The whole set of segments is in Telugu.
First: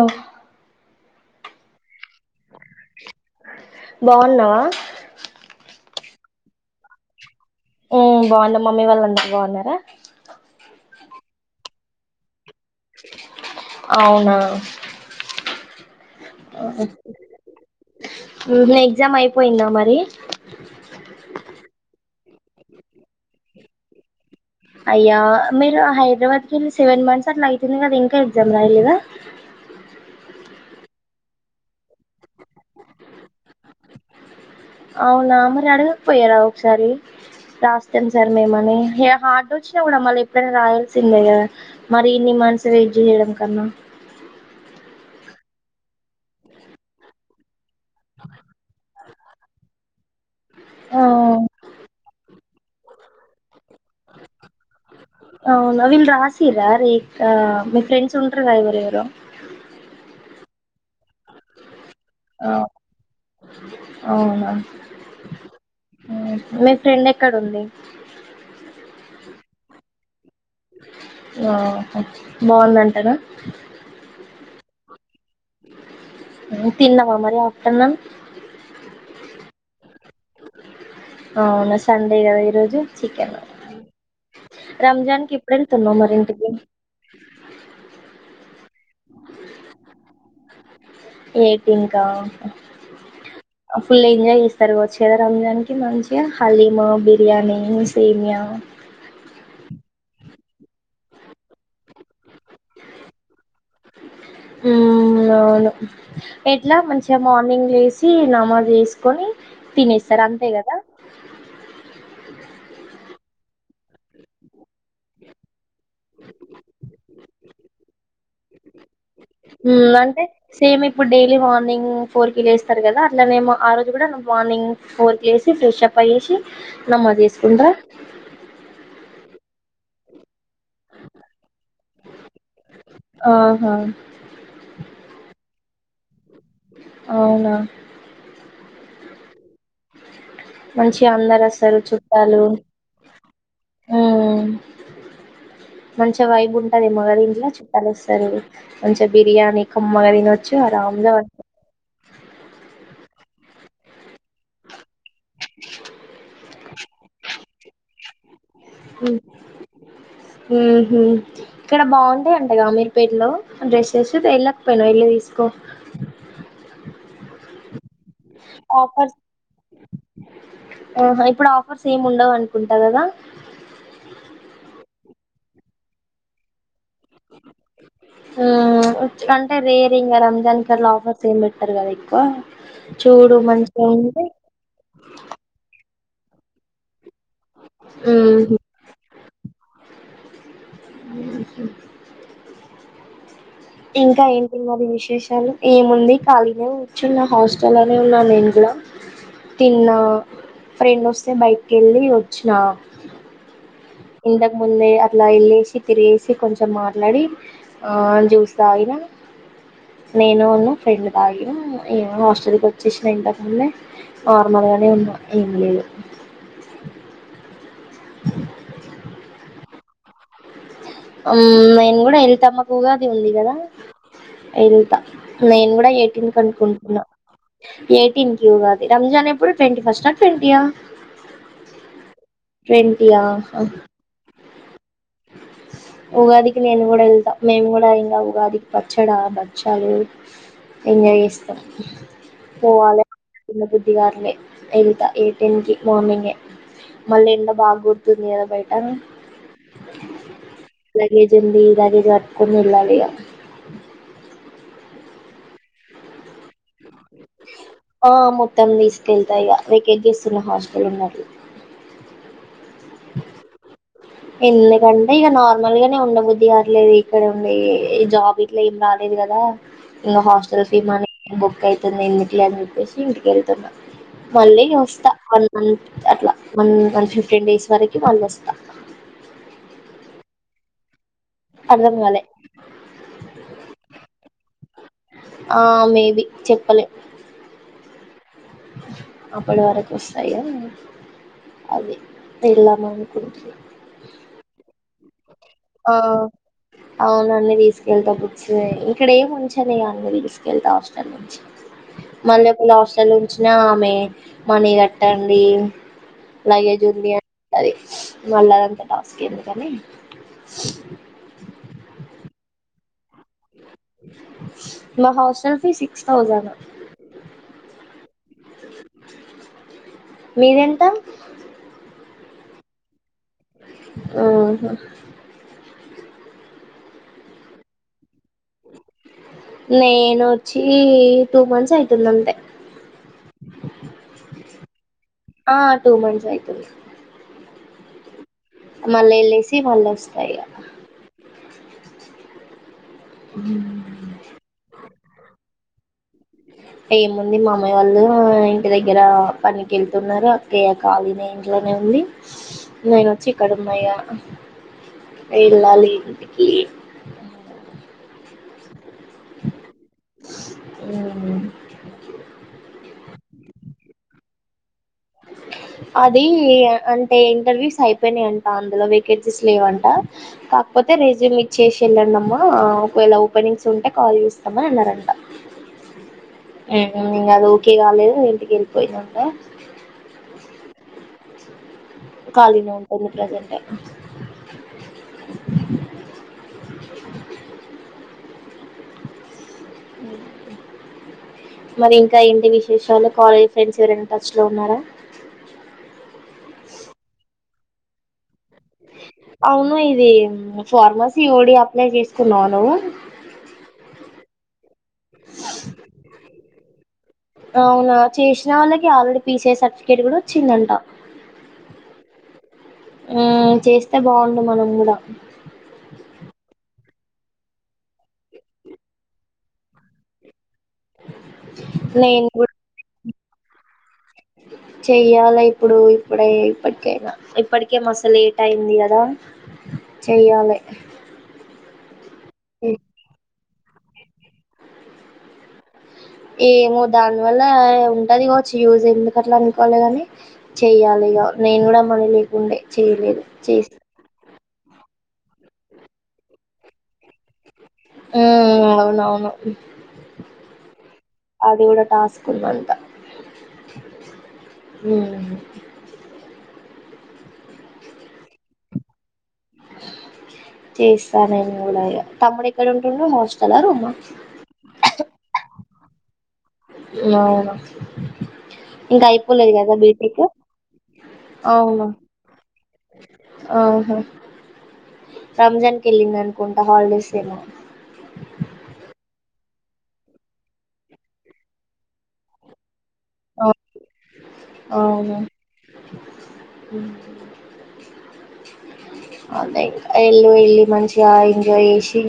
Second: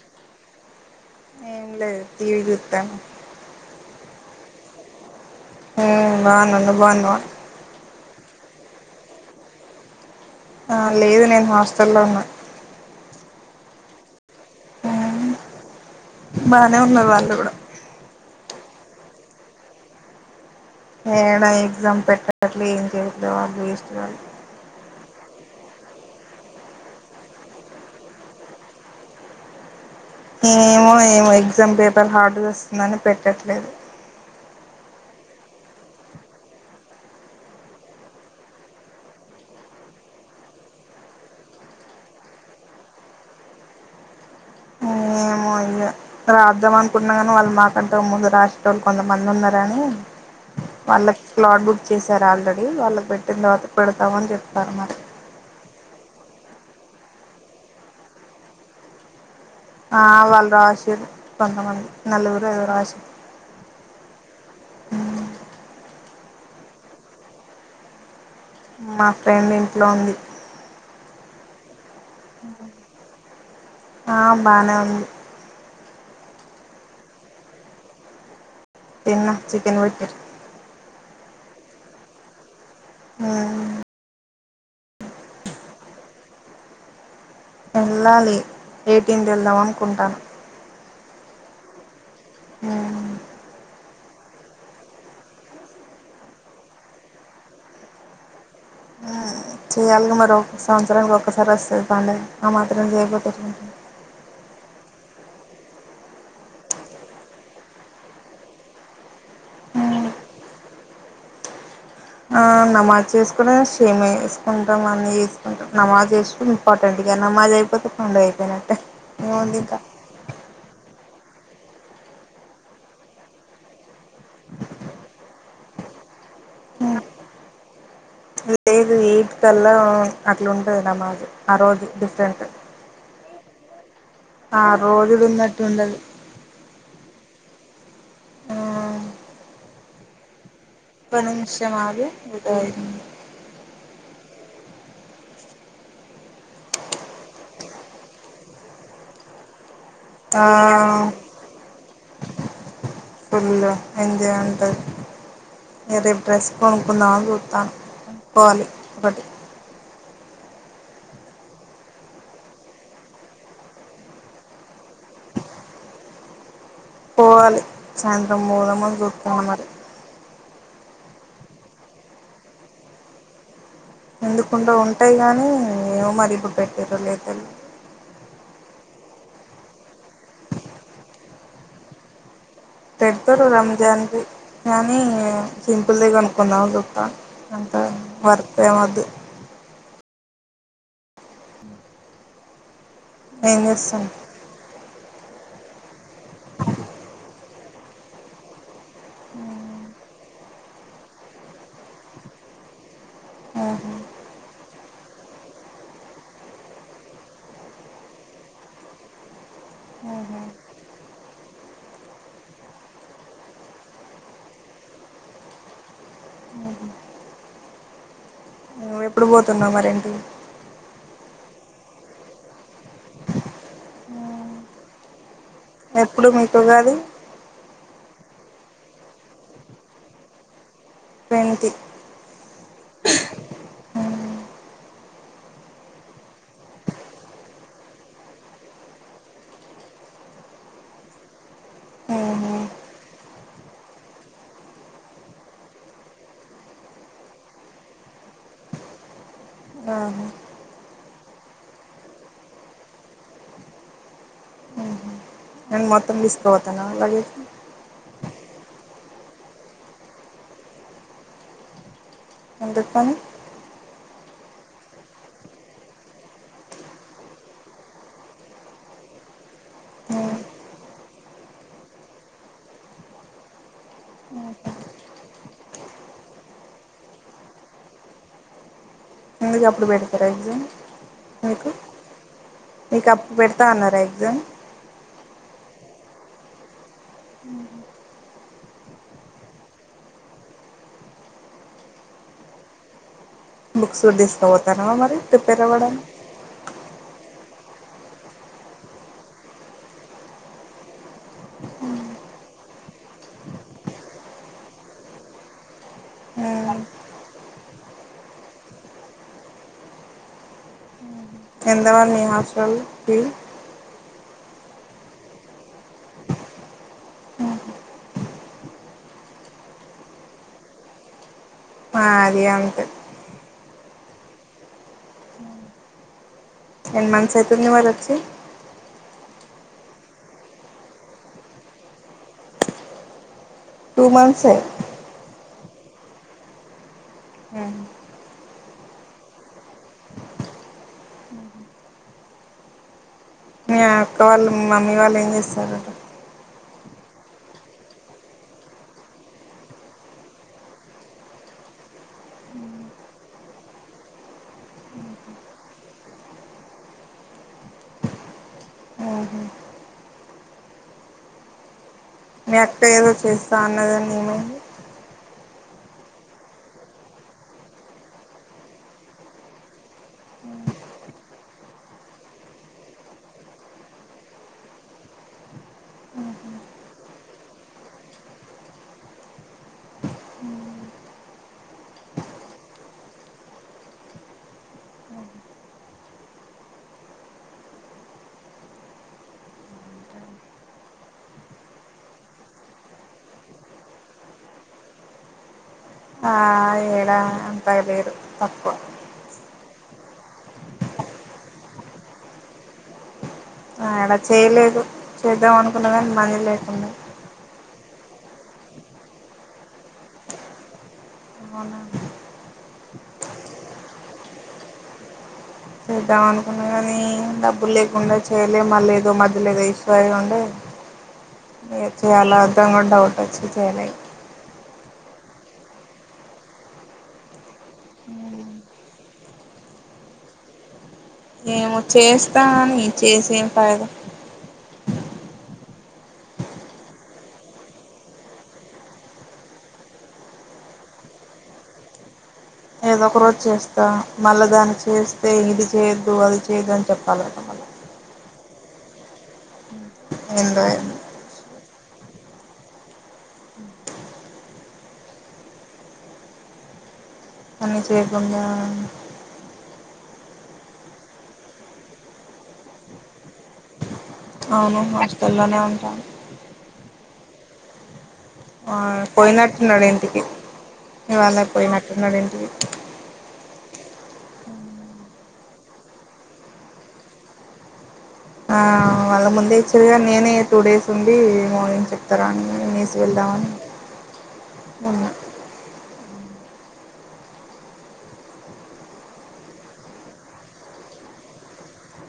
వ ఏం లేదు టీవీ చూత్త బావున్నావా హ్మ్ బావున్నాను నువ్వు బావున్నావా హ్మ్ బావున్నా మమ్మీ వాళ్ళు అందరు బావున్నారా ఆ లేదు నేను హాస్టల్లో ఉన్న అవునా బానే ఉన్నారు వాళ్ళు కూడా ఊహూ ఎగ్జామ్ అయిపోయిందా మరి అట్లే ఏం చేయడో వాళ్ళు ఇస్తున్నారు అయ్యా మీరు హైదరాబాద్కి వెళ్ళి సెవెన్ మంత్స్ అట్లా అవుతుంది కదా ఇంకా ఎగ్జామ్ రాయలేదా ఏమో ఏమో ఎగ్జామ్ పేపర్ హార్డ్గా వస్తుందని పెట్టట్లేదు అవునా మరి అడగకపోయారా ఒకసారి రాస్తాం సార్ మేమని హార్డ్ వచ్చినా కూడా మళ్ళీ ఎప్పుడైనా రాయాల్సిందే గదా మరి ఇన్ని మంత్స్ వెయిట్ చేయడం కన్నా ఏమో ఇగ రాద్దాం అనుకున్నా గానీ వాళ్ళు మా అంతకు ముందు రాసేటోళ్ళు కొంతమంది ఉన్నారని ఆ వాళ్ళ ప్లాట్ బుక్ చేసారు ఆల్రెడీ వాళ్ళకి పెట్టిన తర్వాత పెడతామ అని చెప్తారు మరి అ నవవిల్ రాసీరా రే మీ ఫ్రెండ్స్ ఉంట్ర రా ఎవరు ఎవరు ఆ వాళ్ళ ఆశలు కొంతమంది నలుగురు అఓ ఐదుగురు రాసిర్రు అవునామ్ మీ ఫ్రెండ్ ఎక్కడ ఉంది మా ఫ్రెండ్ ఇంట్లో ఉంది ఆ బాగుందంటగా మనం తిన్నవా మరి పట్టన్న తన్నా చికెన్ బట్టర్ అవునా సండే కదా ఈ రోజు కే మ రంజాన్ క ఇప్పుడెల్ తన్నా మరింటి వెళ్ళాలి ఏటింటి వెళ్దాం అనుకుంటాను ఎయిటీన్కా ఆ ఫుల్ ఎంజాయ్ చేస్తారు వచ్చదా రంజానికి మంచిగా హలీమా బిర్యానీ సీమయా చేయాలిగా మరి ఒ సంవత్సరానికి ఒక్కసారి వస్తుంది పండి ఆ మాత్రం చేయకంది అ అవును ఎట్లా మంచిగా మార్నింగ్ వేసి నమాోజ్ వసుకొని తినేస్తారు అంతే కదా నమాజ్ చేసుకు క్షేమ వేసుకుంటాం అన్నీ వేసుకుంటాం నమాజ్ వేస్తూ ఇంపార్టెంట్గా నమాజ్ అయిపోతే పండుగ అయిపోయినట్టే ఏముంది ఇంకా మ్మ్ అంటే సేమ్ ఇప్పుడు డైలీ మార్నింగ్ ఫోర్కిి లేేస్తారు కదా అట్లానేమో ఆ రోజు కూడా మార్నింగ్ ఫోర్కిి లేసి ఫ్రెష్ అప్ అయ్యేసి నమ్మో చేసుకుంటా లేదు వట్కల్లా అట్లా ఉంటుంది నమాజు ఆ రోజు డిఫరెంట్ ఆహా ఆ రోజుది ఉన్నట్టు ఉండదు అవునా మంచి ఒక్క అందారు నిమిషం వస్తారు ఆగు చుట్టాలు మంచి వైబ్ ఉంటదిమగ ఇంట్లో చుట్టాలు వస్తారు మంచి బిర్యానీ కమ్మగారిన ఆ వచ్చి అరమ్దా వ ఫుల్ ఎంజే అంటారు నే రేపు డ్రెస్ కొనుక్కున్నాను చూస్తాను పోవాలి ఒకటి ఇక్కడ బాగుంటాయి అంటగా మీరు పేర్లో డ్రెస్సెస్ వెళ్ళకపోనా వెళ్ళి తీసుకో పోను సాయంత్రం మూలము ఆఫర్స్ దూర్కున్న మరి ఆహా ఇప్పుడు ఆఫర్స్ ఏమి ఉండవు అనుకుంట కదా ఉట్టాయి గానీ ఏో మరీ పట్ట పరు లేదను అంటే రేరింగ్ గారు రంజాన్ కార్లో ఆఫర్స్ ఏమి పెట్టారు కదా ఎక్కువ చూడు రెడ్ద్దూరు మంచిగా రంజాన్ ఉంటే ననీ ఇబలే కనుకుందాం దుకా అంత ఉహు వర్త ఏమది అ ఏం చేస్తున్నావ్ ఇంకా ఏంటిో అభిష ాలు ఏముంది ఖాళీనే కూర్చున్న హాస్టల్ అనే ఉన్నా నేను కూడా తిన్నా ఫ్రెండ్ వస్తే బైక్కి వెళ్ళి వచ్చిన ఇంతకుముందే అట్లా వెళ్ళేసి తిరిగేసి కొంచెం మాట్లాడి జ్యూస్ తాగిన నేను ఉన్నా ఫ్రెండ్ తాగిన హాస్టల్కి వచ్చేసిన ఇంతకుముందే నార్మల్గానే ఉన్నా ఏం లేదు మ ఎప్పుడు పోతున్నాం మరేంటి నేను కూడా వెలుతామకు ఉగాది ఉంది కదా ఇంటికి ఎలుతా నేను కూడా ఎప్పుడు ఎయిటీన్ క మీకు ఉగాది అనుకుంటున్నా ఎయిటీన్ క్యూ కాది రంజాన్ ఎప్పుడు ట్వంటీ ఫస్ట్ా ట్వంటీయా ట్వంటి ట్వంటయా ఉగాదికి నేను కూడా వెళ్తా మేము కూడా ఇంకా ఉగాదికి పచ్చడా భక్షలు ఎంజాయ్ చేస్తాం ఆహా పోవాలి చిిన్న బుద్ధిగారులే వెళ్తా ఎయిట్ టెన్ కి మార్నింగే మళ్ళీ ఎండ బాగ గుర్తుంది కదా బయట లాగేజ అంది లాగేజ్ వట్కని ఇలాడిగా నను మొత్తం ఇస్తా బతన గేతే ఆ మొత్తం తీసుకెళ్తాయి ఇక వెకేట్ చేస్తున్న హాస్టల్ ఉన్నట్ది అడ్ పం ఎందుకంటే ఇక నార్మల్గానే ఉండబుద్ధి కావట్లేదు ఇక్కడ ఉండే ఈ జాబ్ ఇట్లా ఏం రాలేదు కదా ఊ. ఇంకా హాస్టల్ ఫీ మనీ బుక్ అవుతుంది ఎందుకలో అని చెప్పేసి ఇంటిక వెళ్తున్నా మళ్ళీ వస్తా వన్ మంత్ అట్లా వన్ వన్ ఫిఫ్టీన్ డేస్ వరకు మళ్ళీ వస్తా ముందుక ఎప్పుడు పెడతారా ఎజా మీకు అర్థం కాలే మీకు అప్పు పెడతా అన్నారా ఎగ్జామ్ ఆ మేబి చెప్పలే అప్పటి వరకు వస్తాయి కదా అది వెళ్ళాము బుక్సూర్ దస్తత మ మరి ప్రిపేర్ అవ్వడానికి అవునా అన్ని తీసుకెళ్తా బుక్స్ ఇక్కడ ఏమి ఉంచది అన్ని తీసుకెళ్తా హాస్టల్ నుంచి మళ్ళీ ఒకళ హాస్టల్ ఉంచిన ఆమె మనీ కట్టండి ఊ. లగేజ్ ఉంది అది మళ్ళీ అదంత టాస్క్ ఏందికని [unintelligible] ఎంతవ మీ హాస్టల్కిి మా హాస్టల్ ఫీ సిక్స్ థౌజండ్ మీదెంత అదే అంతే ఆహ ఎన్ మంత్స్ అవుతుంది వాళ వచ్చి నేనుొచ్చి టూ మంత్స్ అవుతుందింతే టూ మంత్సే ఆ టూ మంత్స్ అయితుంది ఊహు. మళ్ళా వెళ్ళసి వాళ్ళు వస్తాయి ఉ మీ అక్క వాళ్ళు మమ్మీ వాళ్ళు ఏం జేస్తార్రు ఏముంది మమ్మీ వాళ్ళు ఇంటి దగ్గర పనికి వెళ్తున్నారు అక్కయ్యా కాళీ నే ఇంట్లోనే ఉంది నేన వచ్చి ఇక్కడ ఉన్నాయ ఇగ వెళ్ళాలి ఇంటికి ఊహు. ఆ మీ అక్క ఏదో చేస్తా అన్నదని ఏమైంది అది అంటే ఇంటర్వ్యూస్ అయిపోయినాయంట అందులో వేకెన్సీస్ లేవంట కాకపోతే రెజ్యూమ్ ఇచ్చేసి ఎళ్ళండమ్మా ఒకవేళ ఓపెనింగ్స్ ఉంటే కాల్ చేస్తామని అన్నరంటా మ్మ్ అది ఓకే కాలేదు ఇంటికి వెళ్ళిపోయిందంటా [inaudible] కాలిగా ఉంటుంది ప్రజంట్ మరి ఇంకా ఏంటి విశేషాలు కాలేజ్ ఫ్రెండ్స్ ఎవరైనా టచ్ లో ఉన్నారా ఆ ఏడా పగ లేరు తక్కువ అవును ఇదీ మ్మ్ ఫార్మసీ ఓ డి అప్లై చేసుకున్నావా నువ్వు ఆడ చేయలేదు అవును అవునా చేషిన వాళ్ళకి already P C I certificate కూడా వచ్చిందంట అవునా మ్మ్ చేస్తే బాగుండు మనం కూడా చేద్దామనుకున్న కానీ డబ్బులు లేకుండా చేయలే మల్లా ఏదో మధ్యలో ఏదో ఇష్యూ ఇయ్యుండే నే చేయాల అద్దా కూడా డౌట్ వచ్చి చాలా [unintelligible] చెయ్యాల ఇప్పుడు ఇప్పుడై ఇప్పటికైనా ఇప్పటికే మస్తు లేట్ అయింది కదా చెయ్యాలే మేము చేస్తా అని చేసే [unintelligible] ఏమో దానివల్లా ఉంటది కావచ్చు యూజ్ ఎందుకు అట్లా అనుకోవలే కాని చెయ్యాలిగ నేను కూడా మనీ లేకుండే ఏదో ఒక చేయలేదు రోజు చేస్త చేస్తా మళ్ళా దాన్ని చేస్తే ఇది చేయొద్దు అది చేయ్యద్దు అని చెప్పాలట మళ్లా మ్మ్ అవునవును ఏందో ఏందో అది కుడా టాస్క్ ఉందంటా మరి చేయకుండా చేస్తా నేను కూడా ఇగ తమ్ముడు ఎక్కడుంటుండు హాస్టలా రూమా అవును హాస్టల్లోనే ఉంటాండు అవును ఆ పోయినట్టున్నాడు ఇంటికి ఇవాళ అవునా పోయినట్టున్నాడు ఇంటికి మ్ రంజాన్ కెళ్ళిండనుకుంటా హాలిడేస్ ఏమో ఆ వాళ్ళ ముందే ఇచ్చారుగానీ నేనే టూ డేస్ ఉండి మోగించ చెప్తారా అని వెళదామని ఉన్నా మా్ ఆ లైక్ ఎళు ఎళ్ళి మంచిగా ఎంజాయ్ చేషి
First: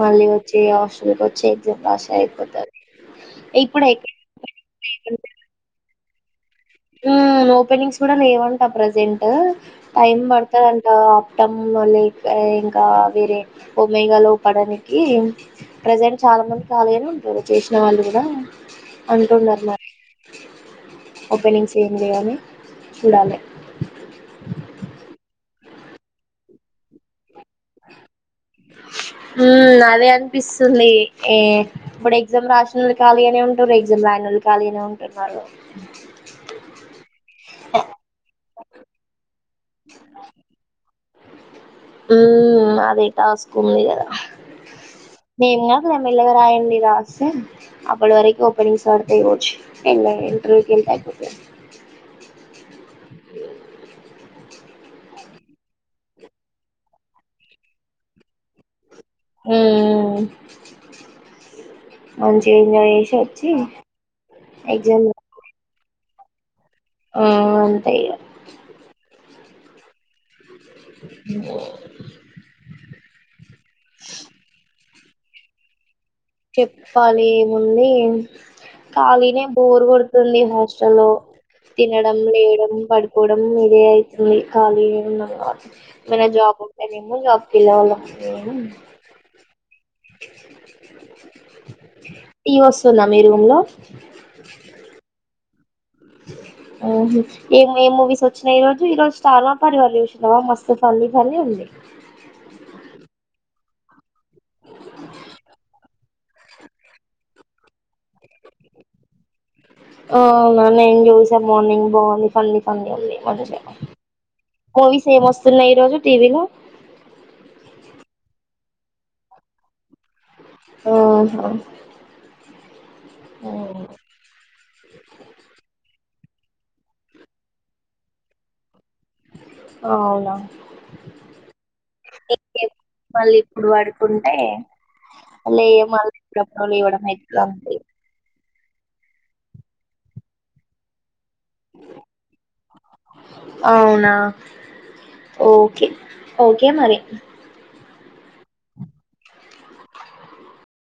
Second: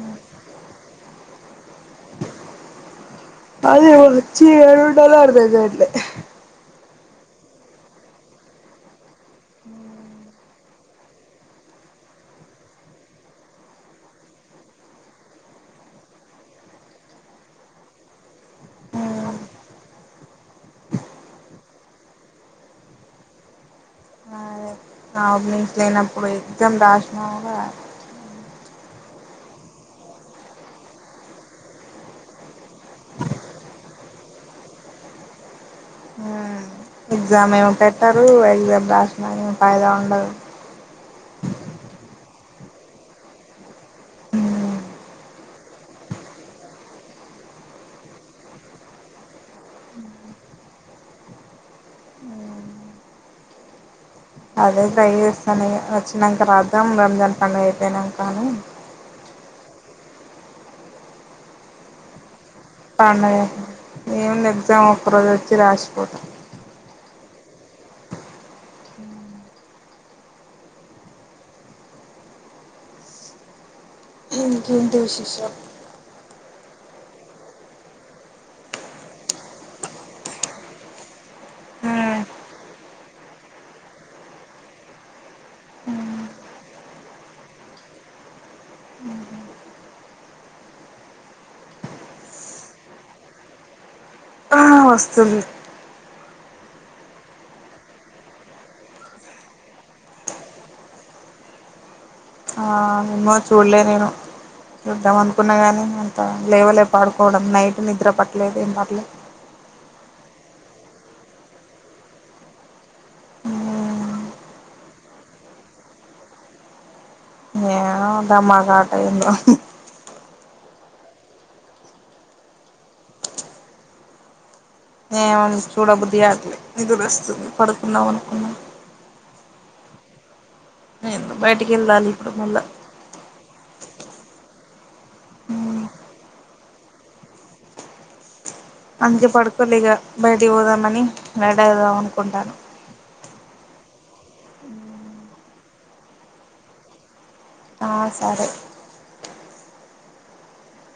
మళ్ళీ వచ్చి హాస్టల్కి వచ్చి ఎగ్జామ్ రాస్తే అయిపోతది ఇప్పుడు అదే వచ్చి ఏడుండాలో అర్ధం కాట్లే మ్మ్ ఓపెనింగ్స్ కూడా లేవంట ప్రసెంటు టైం పడ్తదంటా అక్టింబర్ లే ఇంకా వేరే ఒమెగా లో పడానికి ప్రజెంట్ చాలా మంది కాలిగనే ఉన్నరు చేషిన వాళ్ళు కూడా అంటున్నరు మరీ ఓపెనింగ్స్ ఎమ్ లేవని చూడాలే ఆబ్నింగ్స్ లేనప్పుడు ఎగ్జామ్ రాశిన కూడా మ్మ్ అదే అనిపిస్తుంది ఏ ఇప్పుడు ఎగ్జామ్ రాసినోళ్ళు ఖాళీగానే ఉంటురు ఎగ్జామ్ రాయనోళ్ళు ఖాళీగానే ఉంటున్నారు ఎగ్జామ్ ఏమో పెట్టారు ఎగ్జామ్ రాసనో ఫైదా ఉండదు మ్మ్ అదే టాస్కు ఉంది కదా నేమ్ కాదురా మెల్లగా రాయండి రా రాస్తే అప్పడి వరకు ఓపెనింగ్స్ పడతాయి కావచ్చు మెలగ ఇంటర్వ్యూ కి వెళ్తే అయిపోతాది అదే ట్రై చేస్తాన ఇగ వచ్చినాక రాద్దాం రంజన్ పండుగ అయిపోయినా క అని మ్మ్ పండగ ఏముది ఎగ్జామ్ ఒక రోజు వచ్చి రాసి పో టటా ఆ అంతే ఇగ ఏంటి విశేషలు చెప్పులి ఏముంది ఖాళీనే బోర్ కొడుతుంది హాస్టలో తినడం లేయడం పడుకోవడం ఇదే అయితుంది ఖాళీ ఉనా వేరే జాబ్ ఉంటేనేమో జాబ్కి వెళ్ళవాలామ్ టి వస్తుందా మీ రూమ్ లో ఆ వస్తుంది ఆ ఏ ఏ మూవీస్ వచ్చినాయ్ ఈ రోజు ఈ రోజు స్టార్మా పరివళ చూసినవా మస్తు ఫన్నీ ఫన్నీ ఉంది ఆ ఏమో చూడలే నేను చూద్దాం అనుకున్నా కానీ అంత లేవలే పడుకోవడం నైట్ నిద్ర పట్టలేదు ఏం పట్లే అవునా నేను చూసా మార్నింగ్ బాగుంది ఫన్నీ ఫన్నీ గా మూవీస్ ఏం వస్తున్నాయి ఈ రోజు టీవీలో దమాకా అంట ఏమో ఆహ ఓ ఫిర్యాదు నిదుర వస్తు పడుకుందాం అనుకున్ ఆ అవునా బయటికి వెళ్ళాలి ఇప్పుడు మళ్ళా ఇంకేం మళ్ళీ ఇప్పుడు పడుకుంటే లేయా మల [unintelligible] లేవడం ఎట్లా అందుకే పడుకోలే ఇగ బయటకి పోదామని అడ్ అవుదాం అనుకుంటాన నా ఓకే ఓకే మరి ఆ సరే